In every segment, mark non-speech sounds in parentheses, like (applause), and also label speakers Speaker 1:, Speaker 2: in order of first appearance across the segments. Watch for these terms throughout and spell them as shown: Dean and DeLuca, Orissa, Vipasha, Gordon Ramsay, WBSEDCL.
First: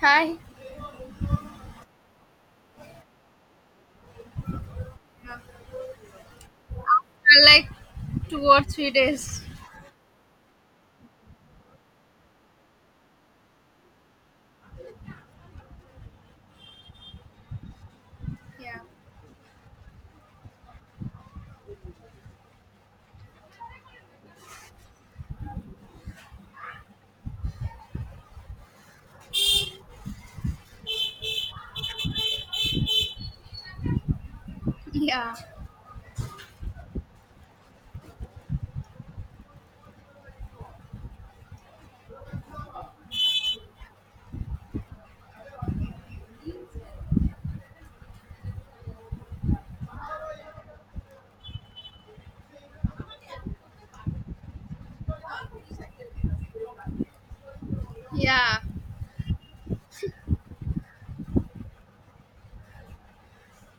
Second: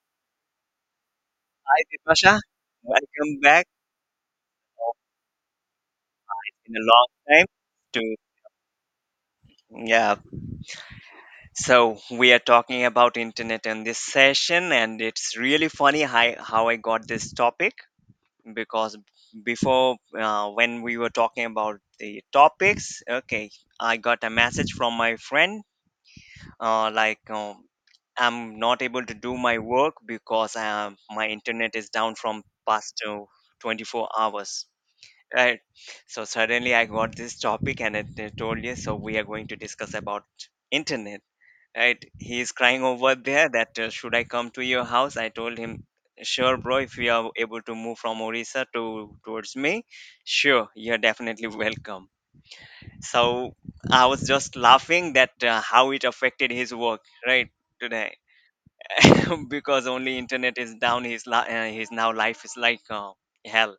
Speaker 1: Hi.
Speaker 2: Hi, Vipasha. Welcome back uh,
Speaker 1: Yeah.
Speaker 2: in a long
Speaker 1: I
Speaker 2: time
Speaker 1: like
Speaker 2: to
Speaker 1: 2 or 3 days.
Speaker 2: yeah. So we are talking about internet in this session, and it's really funny how I got this topic
Speaker 1: Yeah.
Speaker 2: because before when we were talking about the topics, okay, I got a message from my friend uh, like. Um, I'm not able to do my work because my internet is down from past 24 hours.
Speaker 1: Yeah.
Speaker 2: Right. So suddenly I got this topic and told you. So we are going to discuss about internet. Right. He is crying over there that should I come to your house? I told him, sure, bro. If you are able to move from Orissa to towards me, sure, you're definitely welcome. So I was just laughing that how it affected his work. Right today.
Speaker 1: Yeah,
Speaker 2: (laughs) Because only internet is down. His now life is like hell,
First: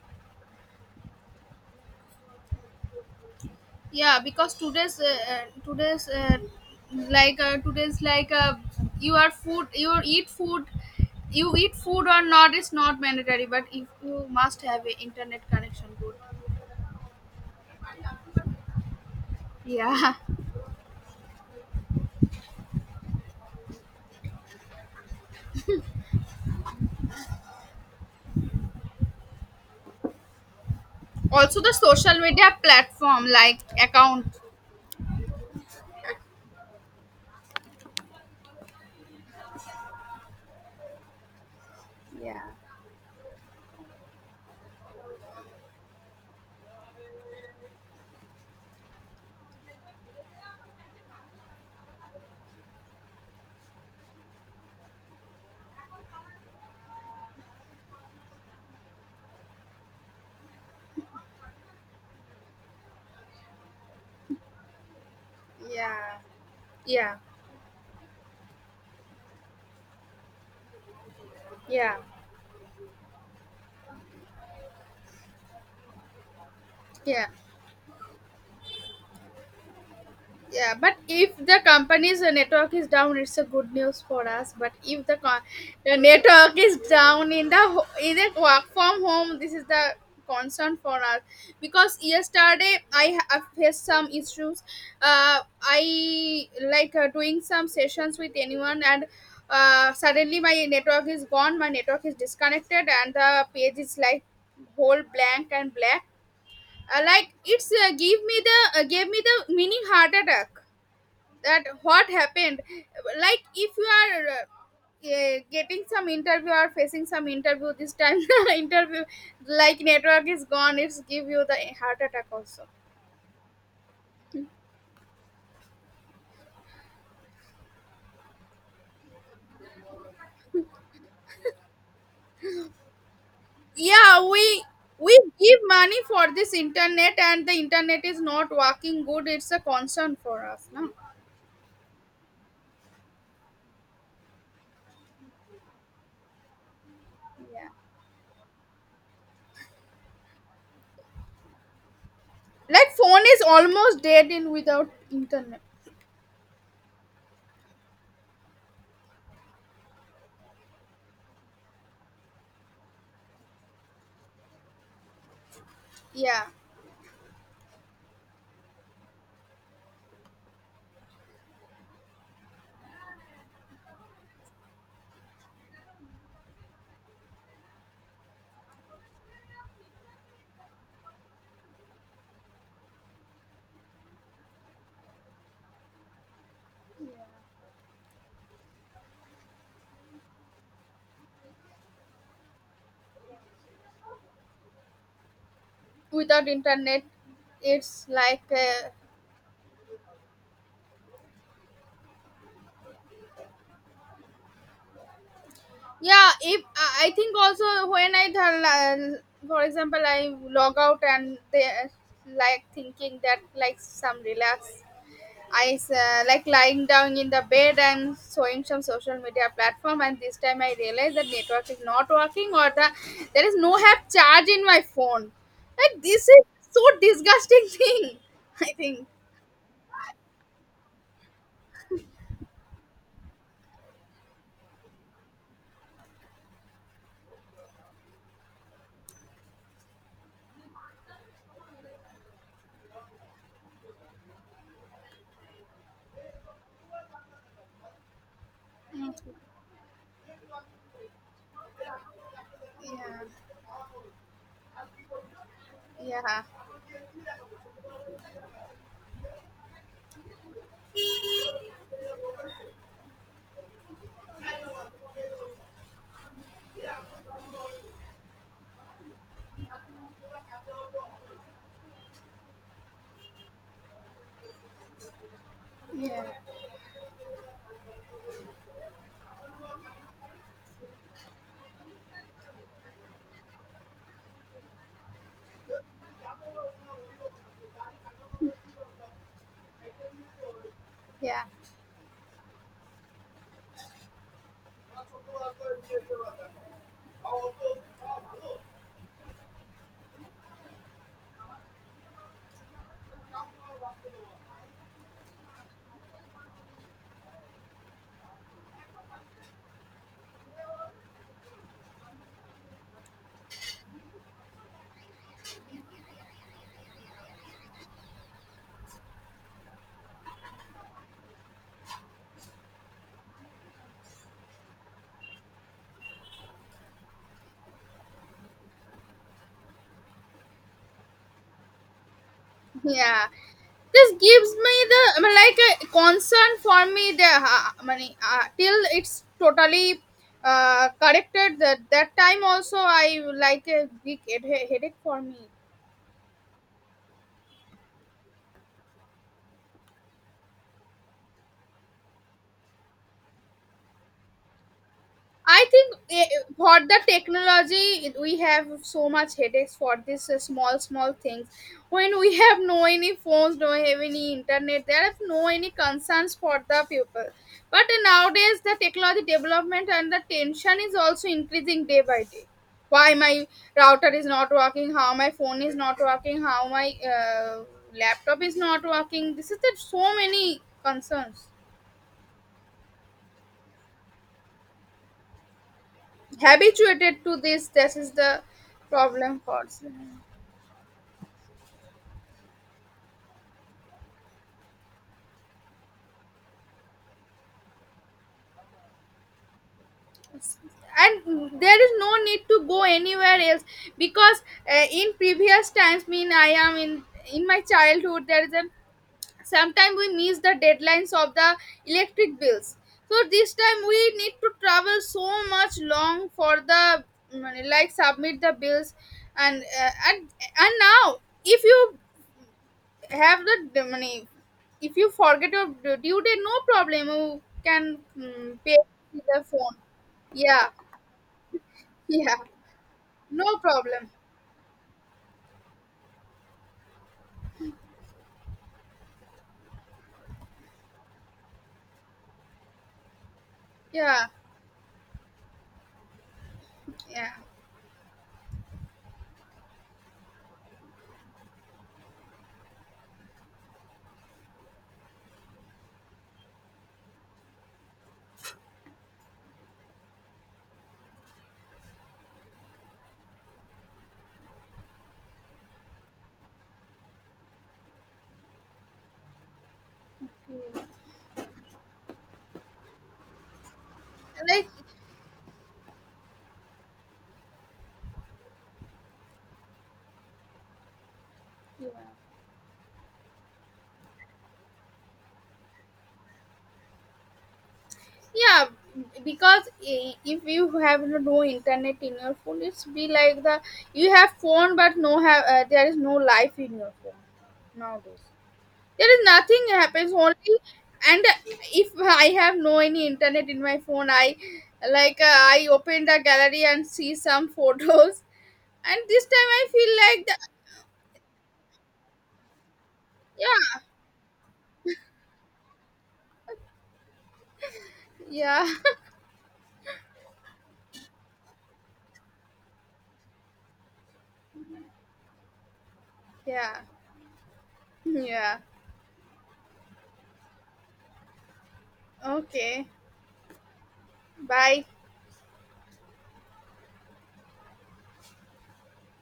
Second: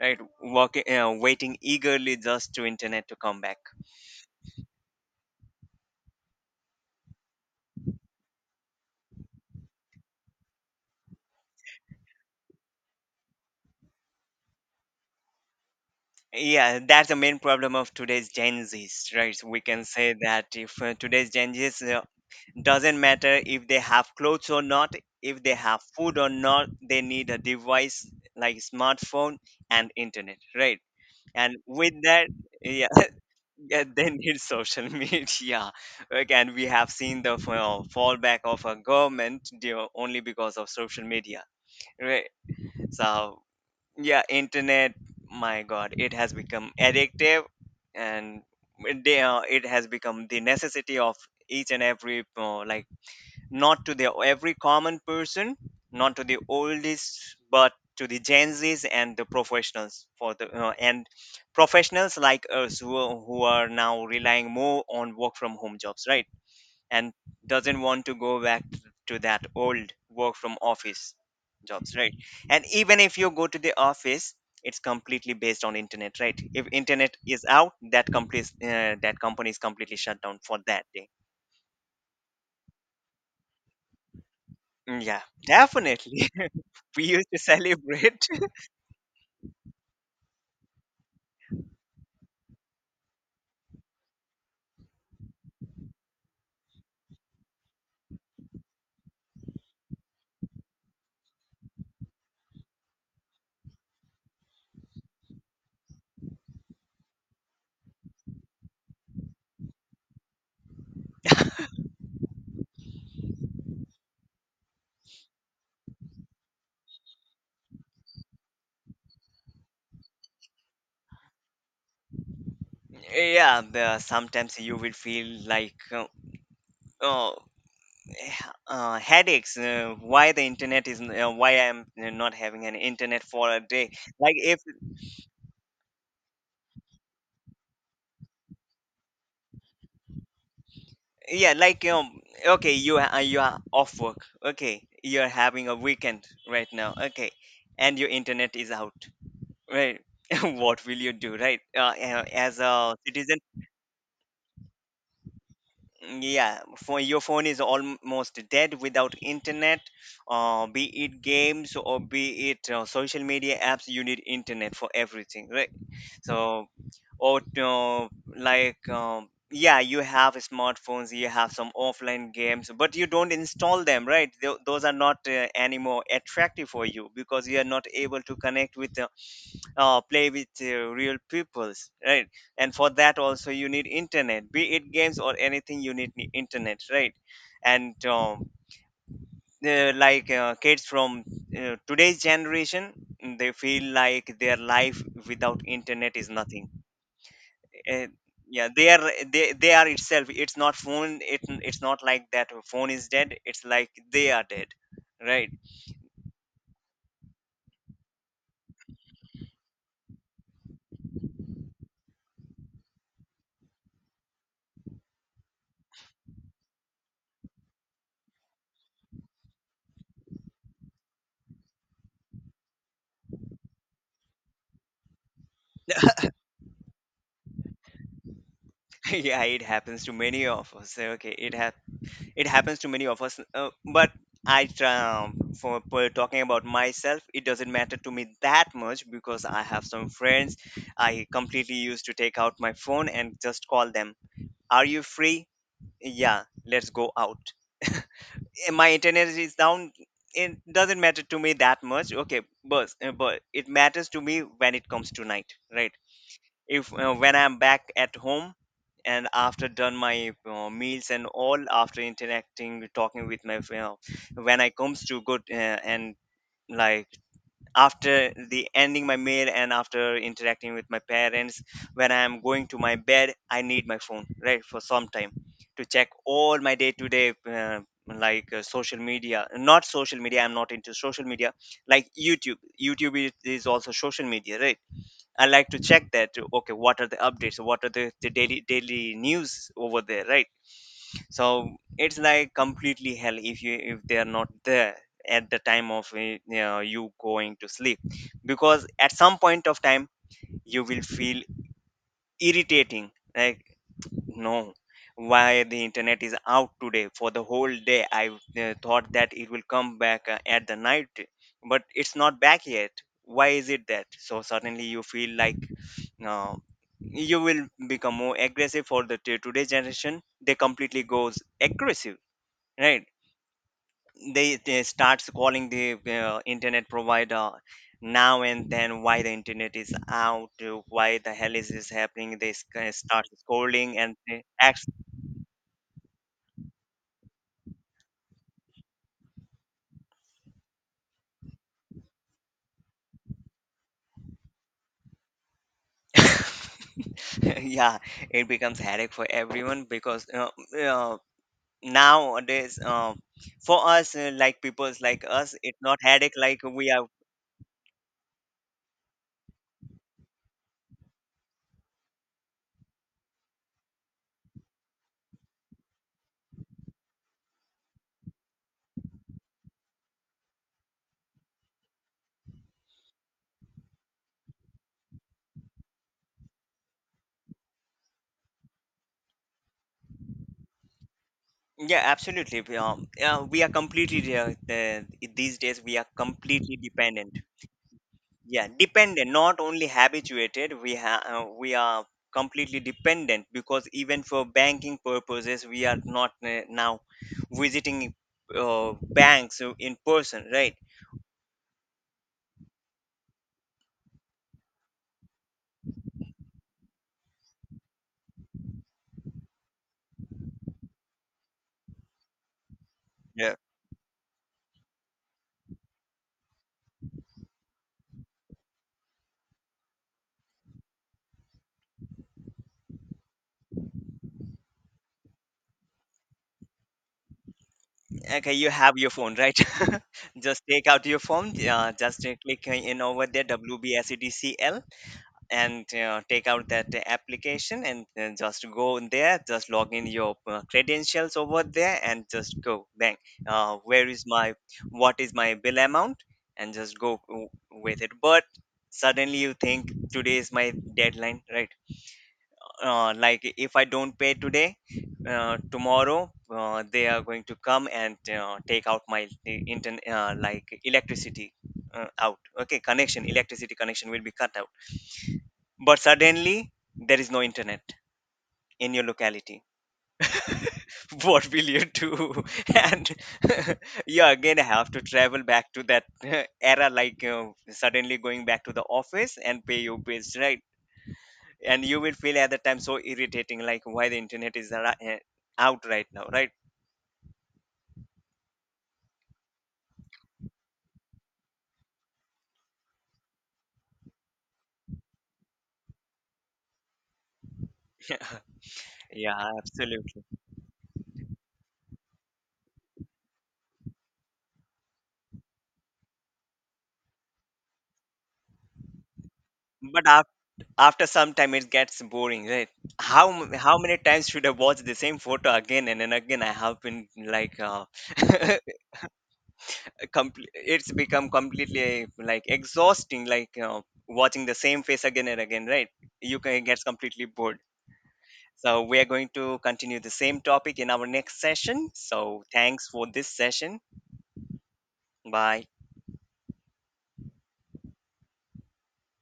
Speaker 2: right, walking waiting eagerly just to internet to come back.
Speaker 1: yeah. Because today's today's like today's like you are food. You eat food. You eat food or not is not mandatory, but if you must have a internet connection, good.
Speaker 2: Yeah, that's the main problem of today's gen z's, right? We can say
Speaker 1: Yeah.
Speaker 2: that if today's gen z's doesn't matter if they have clothes or not, if they have food or not, they need a device like smartphone and internet, right? And
Speaker 1: Also, the
Speaker 2: with
Speaker 1: social
Speaker 2: that,
Speaker 1: media
Speaker 2: yeah, (laughs)
Speaker 1: platform like
Speaker 2: yeah, they
Speaker 1: account.
Speaker 2: need social (laughs) media. Again we have seen the fall fallback of a government you only because of social media, right?
Speaker 1: Yeah.
Speaker 2: So yeah, internet, my god, it has become addictive. And it has become the necessity of each and every like, not to the every common person, not to the oldest, but to the gen z's and the professionals, for the and professionals like us, who, who are now relying more on work from home jobs,
Speaker 1: Yeah,
Speaker 2: right? And
Speaker 1: yeah,
Speaker 2: doesn't want to go back to that old work from office jobs,
Speaker 1: yeah,
Speaker 2: right? And even if you go to the office, it's completely based on internet, right? If internet
Speaker 1: yeah.
Speaker 2: is out, that company is completely shut down for
Speaker 1: Yeah,
Speaker 2: that
Speaker 1: but
Speaker 2: day.
Speaker 1: if the company's network is down, it's a good news for us. But if the,
Speaker 2: Yeah,
Speaker 1: con- The
Speaker 2: definitely.
Speaker 1: network is
Speaker 2: (laughs) We used
Speaker 1: down
Speaker 2: to
Speaker 1: in the in
Speaker 2: celebrate.
Speaker 1: the work from home, this is the concern for us because yesterday I have faced some issues. I like doing some sessions with anyone. And. Suddenly my network is gone, my network is disconnected, and the page is like whole blank and black, like it's give me the gave me the mini heart attack. That, what happened, like if you are getting some interview or facing some interview this time, (laughs) interview, like network is gone, it's give you the heart attack also.
Speaker 2: (laughs) Yeah, the, sometimes you will feel like oh, (sighs) eh, headaches, why the internet is n- why I'm not having an internet for a day,
Speaker 1: Yeah,
Speaker 2: like if.
Speaker 1: we give money for this internet, and the internet is not working good. It's a concern for us, no?
Speaker 2: Yeah, like um, okay, you are, you are off work, okay, you're having a weekend right now, okay,
Speaker 1: Yeah,
Speaker 2: and your internet is out, right? (laughs) What will you do, right? As
Speaker 1: like
Speaker 2: a
Speaker 1: phone
Speaker 2: citizen.
Speaker 1: is almost dead in without internet.
Speaker 2: Yeah, for your phone is almost dead without internet. Be it games or be it social media apps, you need internet for everything, right?
Speaker 1: Yeah,
Speaker 2: So or yeah, you have smartphones, you have some offline games, but you don't install them, right? Those are not anymore attractive for you because you are not able to connect with play with real peoples, right? And for that also you need internet, be it games or anything, you need internet, right? And like kids from today's generation, they feel like their life without internet is
Speaker 1: without
Speaker 2: nothing.
Speaker 1: internet it's
Speaker 2: uh,
Speaker 1: like,
Speaker 2: yeah, they are itself, it's not phone, it's not like that phone is dead, it's like they are dead, right?
Speaker 1: yeah. If I think also when for example I log out and they, like, thinking that like some relax, I like lying down in the bed and showing some social media platform, and this time I realized that network is not working, or the, there is no have charge in my phone. Like,
Speaker 2: (laughs)
Speaker 1: this is so disgusting (laughs) thing, I think.
Speaker 2: Yeah, it happens to many of us, okay, it happens, it happens to many of us, but I try, um, for talking about myself, it doesn't matter to me that much because I have some friends. I completely used to take out my phone and just call them, are you free, yeah, let's go out. (laughs) Eh, my
Speaker 1: Mm.
Speaker 2: internet is down, it doesn't matter to me that much, okay,
Speaker 1: Yeah,
Speaker 2: but it matters to me when it comes to night, right?
Speaker 1: yeah,
Speaker 2: if When I'm back at home and after done my meals and all, after interacting talking with my, when I comes to good and like, after the ending my meal and after interacting with my parents, when I'm going to my bed, I need my phone, right, for some time, to check
Speaker 1: yeah,
Speaker 2: all my day to day, like social media, not social media, I'm not into social media, like YouTube. YouTube is also social media, right? I like to check that. Okay, what are the updates? What are the, the daily news over there, right?
Speaker 1: yeah,
Speaker 2: So it's like completely hell if you, if they are not there at the time of you going to sleep, because at some point of time you will feel irritating. Like, no, why the internet is out today for the whole day. I thought that it will come back at the night, but it's not back yet. Why is it that? So suddenly you feel like uh, you will become more aggressive. For the today generation, they completely goes aggressive, right? They starts calling the internet provider now and then, why the internet is out, why the hell is this happening? They
Speaker 1: yeah.
Speaker 2: start scolding
Speaker 1: This
Speaker 2: and they
Speaker 1: gives me
Speaker 2: act.
Speaker 1: the, I mean, like a concern for me, the money, till it's totally corrected. That that time also I like a big headache for me.
Speaker 2: (laughs) (laughs) Yeah, it becomes headache for everyone because uh, nowadays for us like people's like us
Speaker 1: I
Speaker 2: it's
Speaker 1: think,
Speaker 2: not headache like
Speaker 1: for
Speaker 2: we
Speaker 1: the
Speaker 2: are.
Speaker 1: technology, we have so much headaches for this small, small things. When we have no any phones, don't have any internet, there is no any concerns for the people. But nowadays, the technology development and the tension is also increasing day by day. Why my router is not working? How my phone is not working? How my laptop is not working? This is the so many concerns.
Speaker 2: Yeah, absolutely, we are, yeah, we are completely these days we are completely
Speaker 1: Habituated
Speaker 2: dependent.
Speaker 1: to this, this is the
Speaker 2: Yeah, dependent,
Speaker 1: problem
Speaker 2: not
Speaker 1: for,
Speaker 2: only habituated, we have we are completely dependent because even for banking purposes we are not now visiting banks in person, right?
Speaker 1: and there is no need to go anywhere else, because in previous times, mean I am in my childhood, there is a, sometimes we miss the deadlines of the electric bills, so this time we need to travel so much long for the, like submit the bills, and and now, if you have the money. If you forget your due date, no problem. You can
Speaker 2: Okay, you
Speaker 1: pay
Speaker 2: have your
Speaker 1: with
Speaker 2: phone,
Speaker 1: the
Speaker 2: right?
Speaker 1: phone.
Speaker 2: (laughs) Just
Speaker 1: Yeah,
Speaker 2: take out your phone, uh,
Speaker 1: (laughs)
Speaker 2: just uh,
Speaker 1: yeah,
Speaker 2: click in over there,
Speaker 1: no problem.
Speaker 2: WBSEDCL, and take out that application and just go in there, just log in your credentials over there, and just go bang. Where is
Speaker 1: Yeah,
Speaker 2: my, what is my bill amount? And just go
Speaker 1: yeah.
Speaker 2: w- with it. But suddenly you think today is my deadline, right? Like if I don't pay today, tomorrow they are going to come and take out my internet, like electricity out. Okay, connection, electricity connection will be cut out. But suddenly there is no internet in your locality. (laughs) What will you do? (laughs) And (laughs) you again
Speaker 1: Like,
Speaker 2: have to travel back to that (laughs) era, like suddenly going back to the office and pay your bills, right? And you will feel at the time so irritating like why the internet is ar- eh, out right now, right?
Speaker 1: yeah, because if you have no internet in your phone, it's be like the, you have phone but no have there is no life in your phone nowadays. There is
Speaker 2: Yeah,
Speaker 1: nothing
Speaker 2: absolutely.
Speaker 1: happens only. And if I have no any internet in my phone, I, like, I open the gallery and see some (laughs) photos, and this time I feel
Speaker 2: but
Speaker 1: like
Speaker 2: af-
Speaker 1: the,
Speaker 2: after some time it gets boring, right? How many times should I watch the same photo again and then again? I have been like
Speaker 1: yeah,
Speaker 2: (laughs) it's become completely like exhausting, like watching the same face again and again, right? You can
Speaker 1: yeah,
Speaker 2: gets completely bored.
Speaker 1: (laughs) yeah, yeah.
Speaker 2: So we are going to continue the same topic in our next session, so thanks
Speaker 1: Okay,
Speaker 2: for this session.
Speaker 1: bye.
Speaker 2: Bye.